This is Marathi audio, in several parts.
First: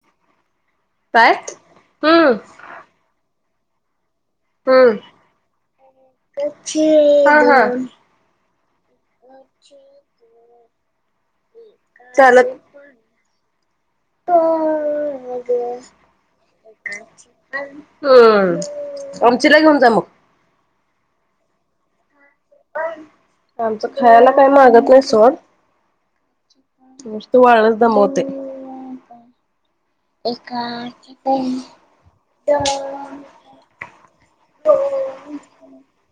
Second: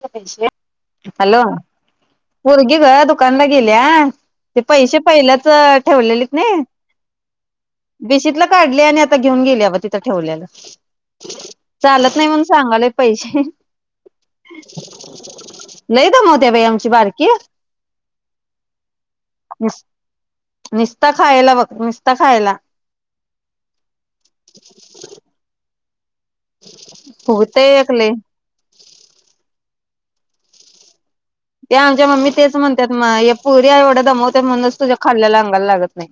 [unintelligible] काय हॅलो हम्म मुलगी [unintelligible] दिल्या ते पैसे हम्म पहिल्याच ठेवलेलेत नाय, हा हा बिशीतला काढले आणि आता घेऊन गेले, आव तिथं ठेवलेलं. चालत नाही म्हणून सांगालय पैसे. [unintelligible] लई दमवत्या बाई आमची बारकी हम्म आमची ला घेऊन निस जा मग. निस्ता खायला बघ मग आमच खायला काही मागत नाही सोड. निस्त वाळच फुगतय एक लई दमवतेय. एका [unintelligible] ते आमच्या मम्मी तेच म्हणतात, म पुरी एवढ्या दमवत म्हणूनच, तुझ्या खाल्ल्याला अंगायला लागत नाही.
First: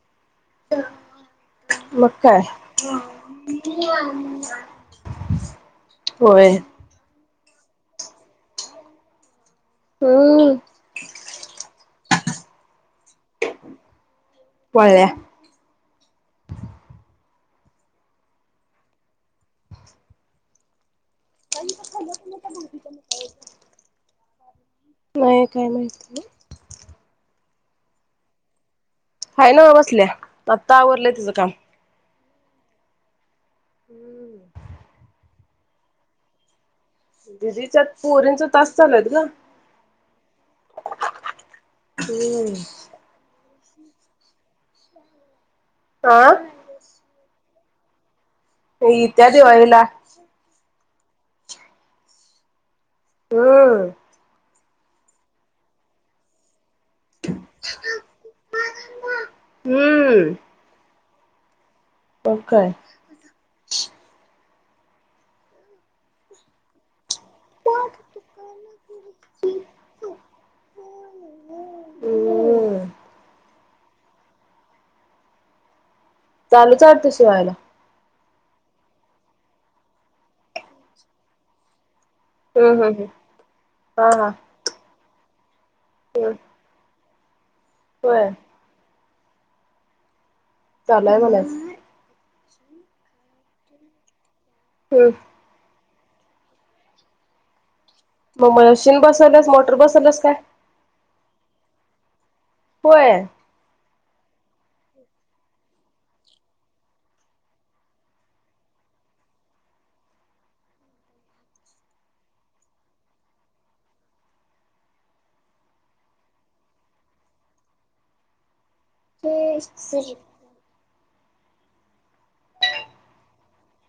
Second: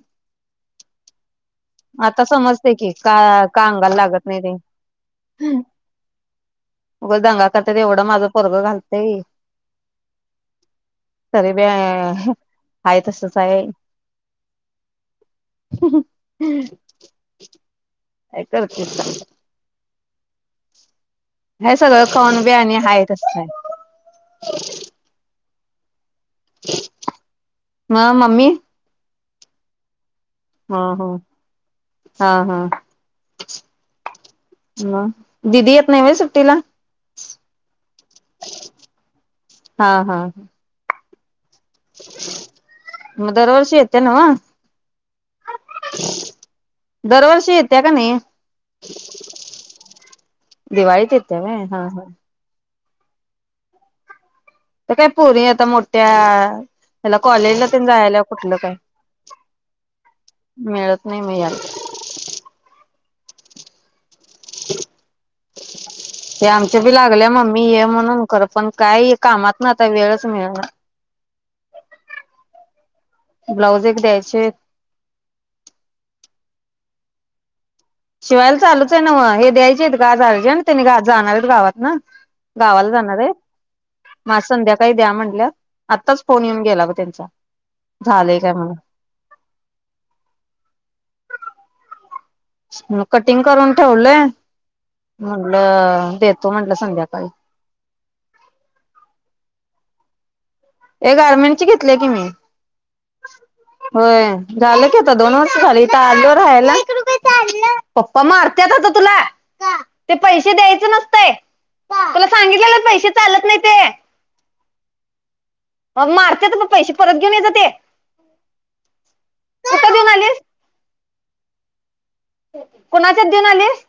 मग आता काय समजते की, का का अंगाला लागत नाही ते अ होय उगंच दंगा त्यात त्याज तेवढं माझं परगं घालतय. तरी बी आ आ हः आहेय तसच आहे, वळल्या हं हं. हम् काय करतेस. [unintelligible] हे सगळं कनबे आणि हा तसय. हो नाही काय माहिती नाय. हा मम्मी हय नाव बसल्या. आत्ता हा हा आवरलंय तिचं काम. हा हा. म दिदी येत नाही होय सुट्टीला. दिदीच्या पोरींचा तास चालूयत ग. हा हा हू येत नाव हा दरवर्षी येत येत्या का नाही. होय इत्या दिवाळीला. दिवाळी ते त्या होय हा हा हम् आता काय पोरी आता मोठ्या त्याला कॉलेजला तेन जायला कुठलं काय मिळत. नाही मि आल. हो काय. ते आमच बी लाग गल्या मम्मी ये म्हणून खरं पण काय कामात आता वेळच मिळणार हम्म ब्लाउज एक द्यायचेत. चालूच आहे वाटतं शिवायला. शिवायला चालूच आहे नव हे द्यायचे आहेत ग आज अर्जंट त्यांनी जाणारच गावात न. हम्म गावाला हम्म हम्म. जाणार आहेत. हा हा मग आज संध्याकाळी द्या म्हणल्यात. आत्ताच हम्म फोन येऊन गेला बघ त्यांचा. होय झालेय काय म्हणून. चालू आहे म्हणायचं. मग कटिंग करून ठेवलंय हम्म. मणलं देतो म्हटलं संध्याकाळी. मग मशीन बसवल्यास मोटर बसवल्यास काय? हे गारमेंटची घेतले की मी होय. होय झालं की आता दोन वर्ष झाली आलो रायला पप्पा मारत्यात हं आता तुला ते पैसे द्यायच नसतय तुला सांगितले पैसे चालत नाही ते. मग मारते तर म पैसे परत घेऊन येजा ते ते कोणाच्यात देऊन आलीस.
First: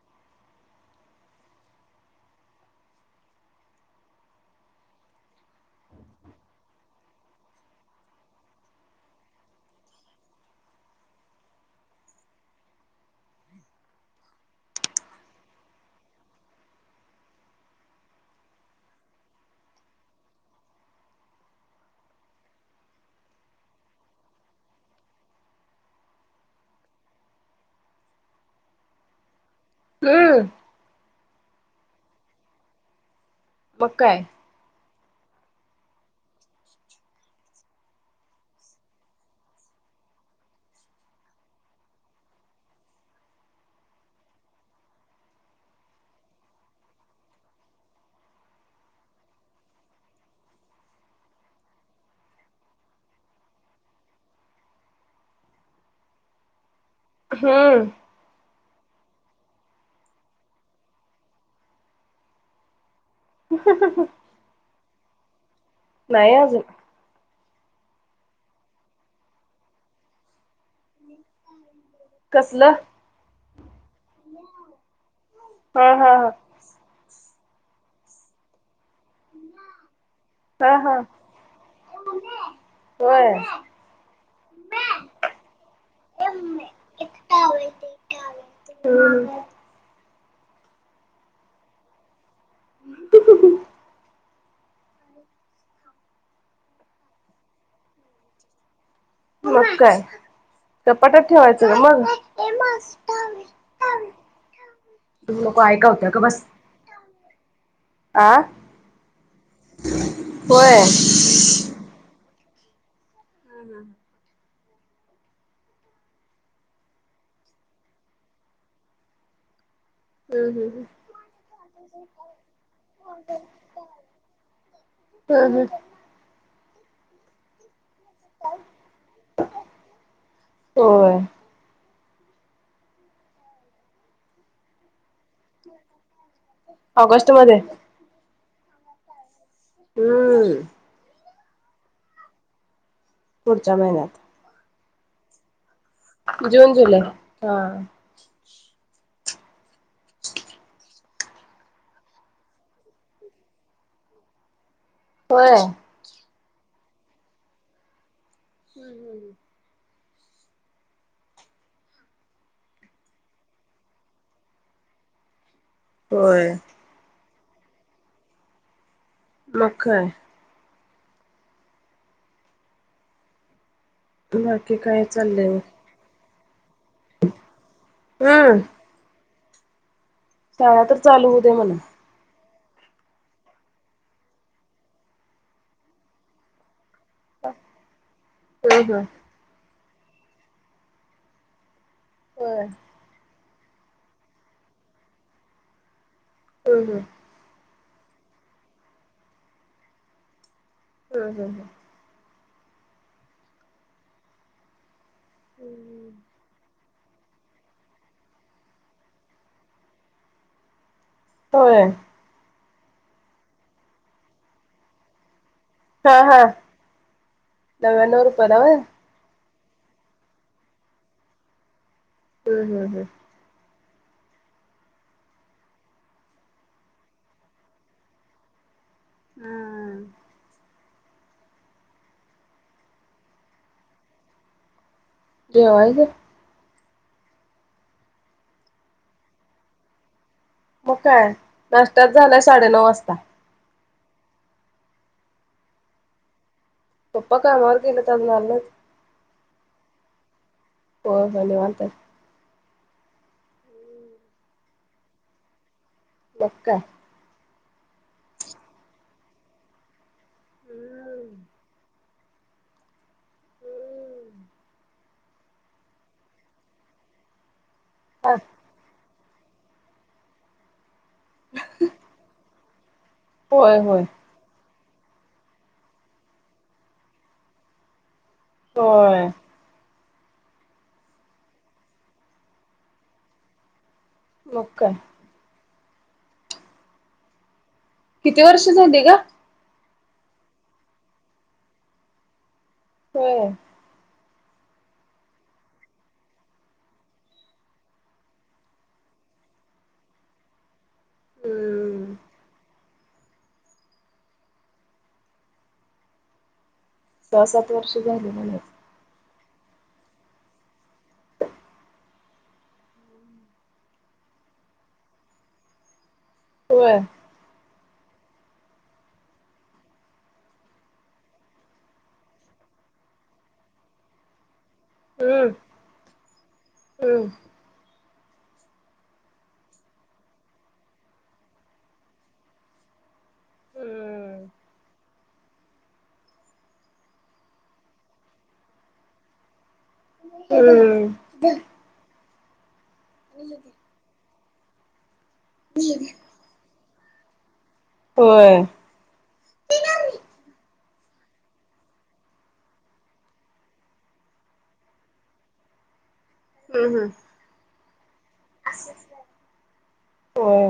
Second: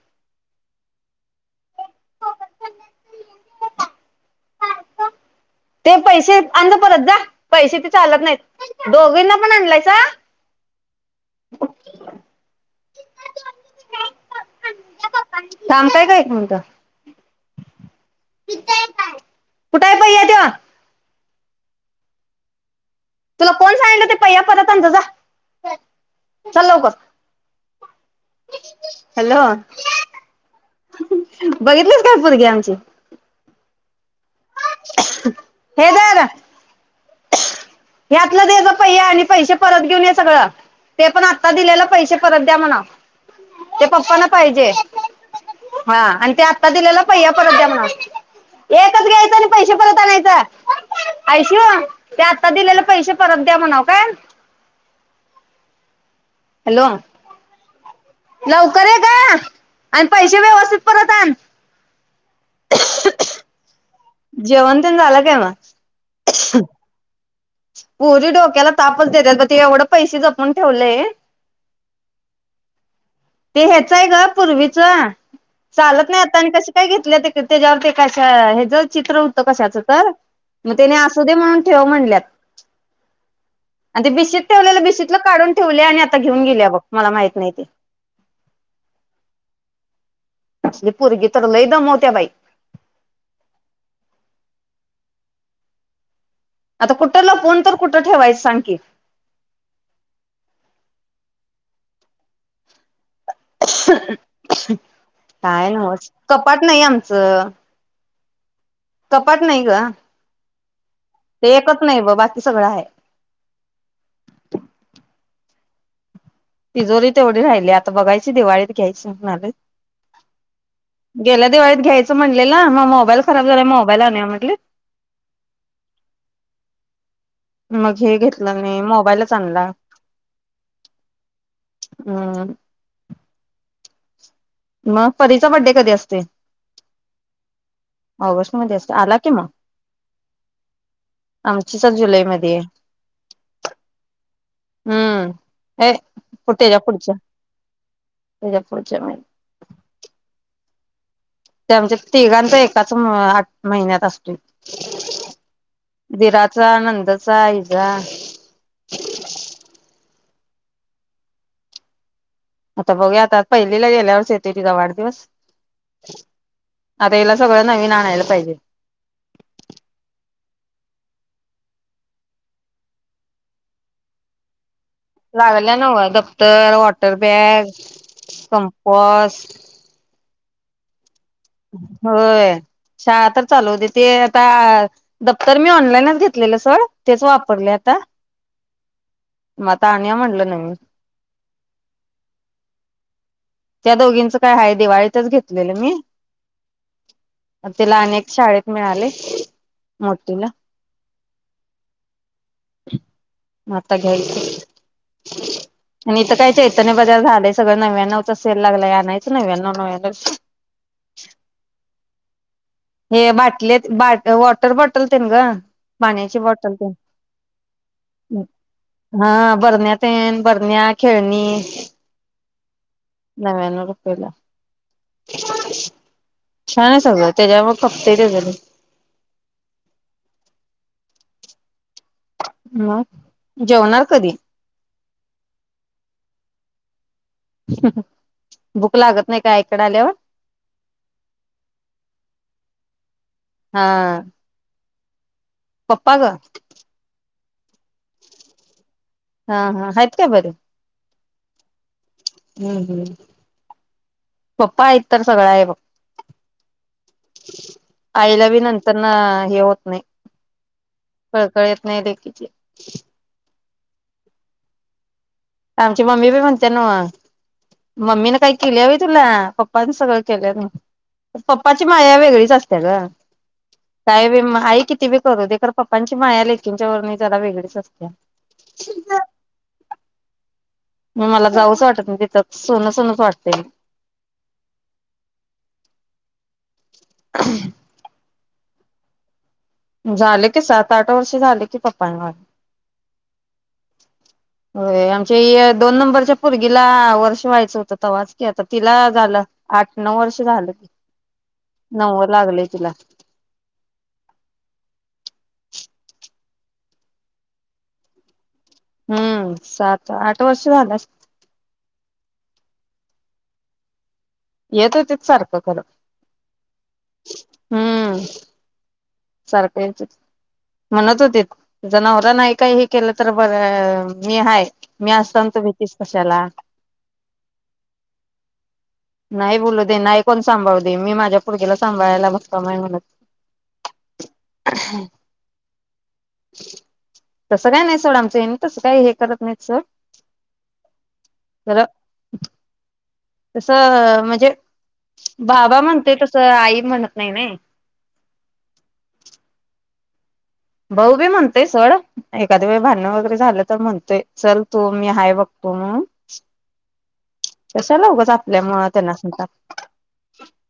ते पैसे अंजा परत जा पैसे ते चालत नाहीत दोघींना पण आणलायसा? थांबताय काय एक मिनिटं ते काय कुठ आहे पहिया तो? तुला कोण सांगलं ते पहिया परत आंजा जा चालवकर हॅलो हम्म बघितलीस काय पोरगी आमची. बघ काय. हे धर. यातला दिवस पहिला आणि पैसे परत घेऊन ये सगळं ते पण आत्ता दिलेलं पैसे परत द्या म्हणाव. ते पप्पांना पाहिजे हा आणि ते आत्ता दिलेला पहिया परत द्या म्हणाव एकच घ्यायचं आणि पैसे परत आणायचं आयशु. ते आता दिलेले पैसे परत द्या म्हणा काय. हॅलो हम्म लवकर ये ग आणि पैसे व्यवस्थित परत आण. ह हा हा. जेवण पण झालं काय मग. नाही अजून. पोरी डोक्याला तापच देतात ब ते एवढं पैसे जपून ठेवलेय कसलं? ते हे चर ग पूर्वीच हा हा चालत नाही हा. आत्ता आणि कशी काय घेतले ते त्याच्यावरती कश्या हेच चित्र होतं कशाचं तर, हा मग हा त्याने असू दे म्हणून ठेव म्हणल्यात. होय. आणि ते बिशीत ठेवलेलं, बिशीतल काढून ठेवल्या आणि आता घेऊन हम्म गेल्या बघ मला माहित नाही ते, असली पोरगी तर लई दमवत्या बाई, [inaudible] आता कुठ लपवून तर कुठं ठेवायचं सांग की, मग काय? कपाटात ठेवायचं ग मग नको काय ऐकावत्या न्हवचं, गप बस कपाट नाही आम आमचं आ कपाट नाही ग, होय. ते एकच नाही ब बाकी सगळं हाय. ह हा. तिजोरी तेवढी राहिल्या, आता बघायची दिवाळीत घ्यायची म्हणालोय. हम्म हम्म हम्म. गेल्या दिवाळीत घ्यायचं म्हणलेल, म मोबाईल खराब झालाय मोबाईल आणूया म्हटलीत. हम्म मग हे घेतलं मी मोबाईलचं आणला. होय हम. म परीचा बड्डे कधी असतोय, ऑगस्ट मध्ये ऑगस्ट. मध्ये असतोय आला कि मग, हम्म. आमचीचा जुलै मध्ये, पुढच्या महिन्यात, हम्म. हे, जून तेच्या जुलै पुढच्या हा तेच्या पुढच्या महिन्यात. [unintelligible] ते आमच्या तिघांचा एकाच आठ महिन्यात असतोय. होय. चा, नंदचा, हिचा. हम्म हम्. आता बघुया आता पहिलीला गेल्यावरच येतोय तिचा वाढदिवस. होय आता हिला. सगळं नवीन आणायला पाहिजे. मग काय. मग. काय चाललंय लागलीया नंव्ह दप दत्पतर वाॅ वाॅटर-बॅग, हम्म कंपास. [unintelligible] म्हणा होय. शाळा तर चालू होऊ दे ते आता दफ्तर मी ऑनलाईनच घेतलेलं सोड तेच वापरले आता हम्म हम्म म आ तानिया म्हणलं नाही मी. होय. त्या दोघींचं काय आहे दिवाळीतच घेतलेलं मी हम्म-हम्म तिला अनेक शाळेत मिळाले मोठीला. हम्म -हम्म म आता घ्यायचं? हम्म आणि इथं काय ते बजार झालेय सगळ नव्यान सेल लागला आणायचं नव्यानो [unintelligible] होय. हे बाटले बाट वॉटर बॉटल ते न ग पाण्याची हा-हा बॉटल नव्यानो तेन रुपयला होय. हा बरण्या तेन बरण्या खेळणी हम्म-हम्म-हम्म नव्यानो रुपयला छान आहे सगळं त्याच्यावर कप्पे देता ते. हम्मम. मग जेवणार कधी? जेवायचं. [unintelligible] भूक लागत नाही का आई कड आल्यावर? मग काय नाष्टयाच झालंय साडेनऊ वाजता. हा पप्पा ग. पप्पा कामावर गेलेत. अजून आले नाहीत. हा-हा आहेत काय बरे. होय-होय निवांत आहे. हम्म-हम्म पप्पा आहेत तर सगळं आहे बग. लका आईला बी नंतर ना हे होत नाही कळकळत येत नाही [unintelligible] किती? [unintelligible] आमची मम्मी बी म्हणते नवं मम्मीने काही केल्या हो तुला पप्पनी सगळं केलं म पप्पाची माया वेगळीच अस त्या ग होय होय साहेब मग आई किती? ती बी करू दे कारण पप्पांची माया लेकींच्या वर जरा वेगळीच असते. होय मग मला जाऊच वाटत तिथं सुन सुनच वाटते मग काय [inaudible] किती वर्ष झाली का? झाले की सात आठ वर्ष झाले की पप्पांना होय. होय आमच्या या दोन नंबरच्या पोरगीला वर्ष व्हायचं होत, तवाच कि आता तिला झालं आठ, नऊ वर्ष झालं. हम्म नवव लागलय तिला. सहा, सात वर्ष झाली म्हणू. हम्म सात, आठ वर्ष झालंस. येत होतेत सारखं खरं. होय. हूं सारखं यायच म्हणत होते. तुझा नवरा नाही काहीही केलं तर बरं मी हाय. मी हम्म असताना, तू भीतीस कशाला. हम्म नाही बोलू, दे नाही कोण सांभाळू दे, मी माझ्या पोरगीला सांभाळायला भक्कम आहे म्हण. हम्म [unintelligible] तस काय नाही सोड आमच्या ह्यांनी, तसं काय हे करत नाही स [unintelligible] तसं म्हणजे. बाबा, म्हणते तसं आई. म्हणत नाही नाही. होय भाऊ बी म्हणतोय सोड, एखादी वेळ भांडण वगैरे झालं तर म्हणतोय, चल तू मी हाय बघतो म्हणून. हूं हूं! कशाला उगाच आपल्यामुळ त्यांना संताप. होय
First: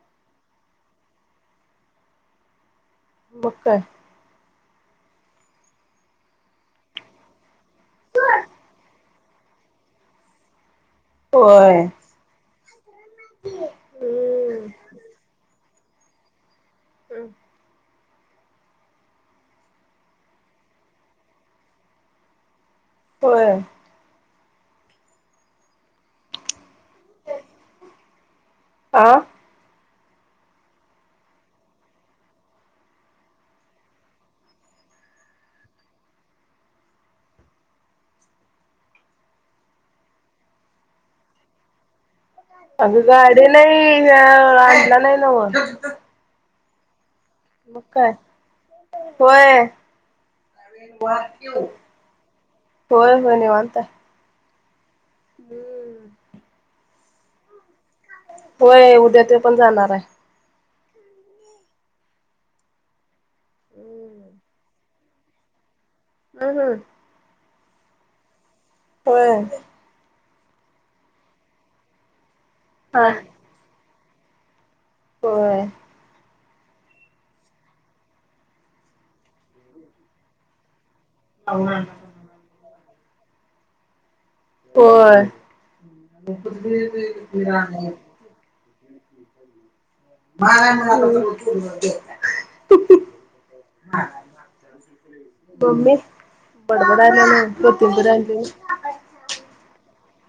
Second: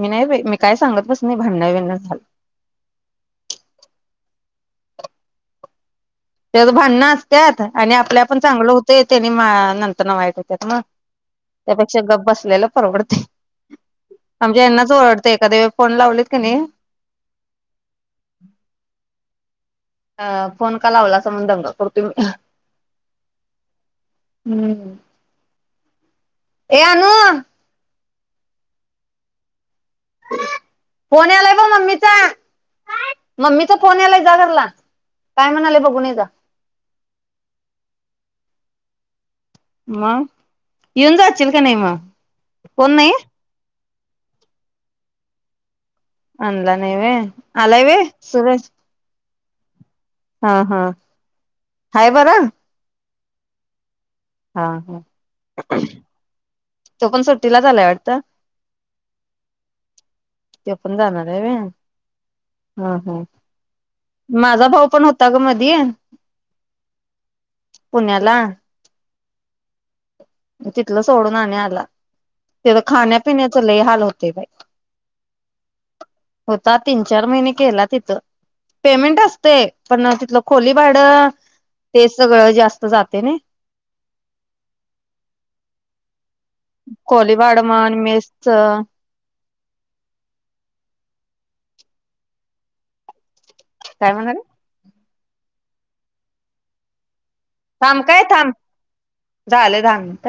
मी नाही बाई मी काय सांगतच नाही, भांडण, बिंडण झालं. मग काय? त्यात भांडण असत्यात, आणि आपल्या आपण चांगलो होतोय, त्यानी नंतर ना वाईट होत्यात म. होय त्यापेक्षा गप्प बसलेलं परवडते, आमच्या हम्म यांनाच ओरडते एखाद्या वेळी. फोन लावलेत का नाही. [unintelligible] [inaudible] अ फोन का लावला असं म्हणून दंगा करतोय मी. होय. हु ए! अनु [inaudible] आह. फोन यालाय ब मम्मीचा, काय मम्मीचा फोन यालाय जा घरला, काय म्हणाले बगुण ये जा. म यंदा आचशील का नाही म. अग गाडी नाही. अ आणला नाही नव्ह. अनला नाही वे. आलाय वे सुरज. व्हय. हा हा आहे बर. हो निवांत हाय. हा हा. [inaudible] तो पण सुट्टीला च आलाय वाट होय उद्या ते पण जाणार आहे. ते पण जाणार आहे वय ह ह. माझा भाऊ पण होता. आता ग मधी. हम् हम्. पुण्याला. होय. तिथलं सोडून आणि आलं [unintelligible] तेज हा खाण्या पिण्याच लइ हाल हो ते बाय होय. होता तीन चार महिने केला तिथ पेमेंट असते पण तिथल खोली भाडं ते सगळं जास्त तो जाते नइ. होय. खोली भाड म्हण मेसच मा म. काय म्हणाले. ममी बडबडाल्या थांब काय थांब झालंय दहा मिनट.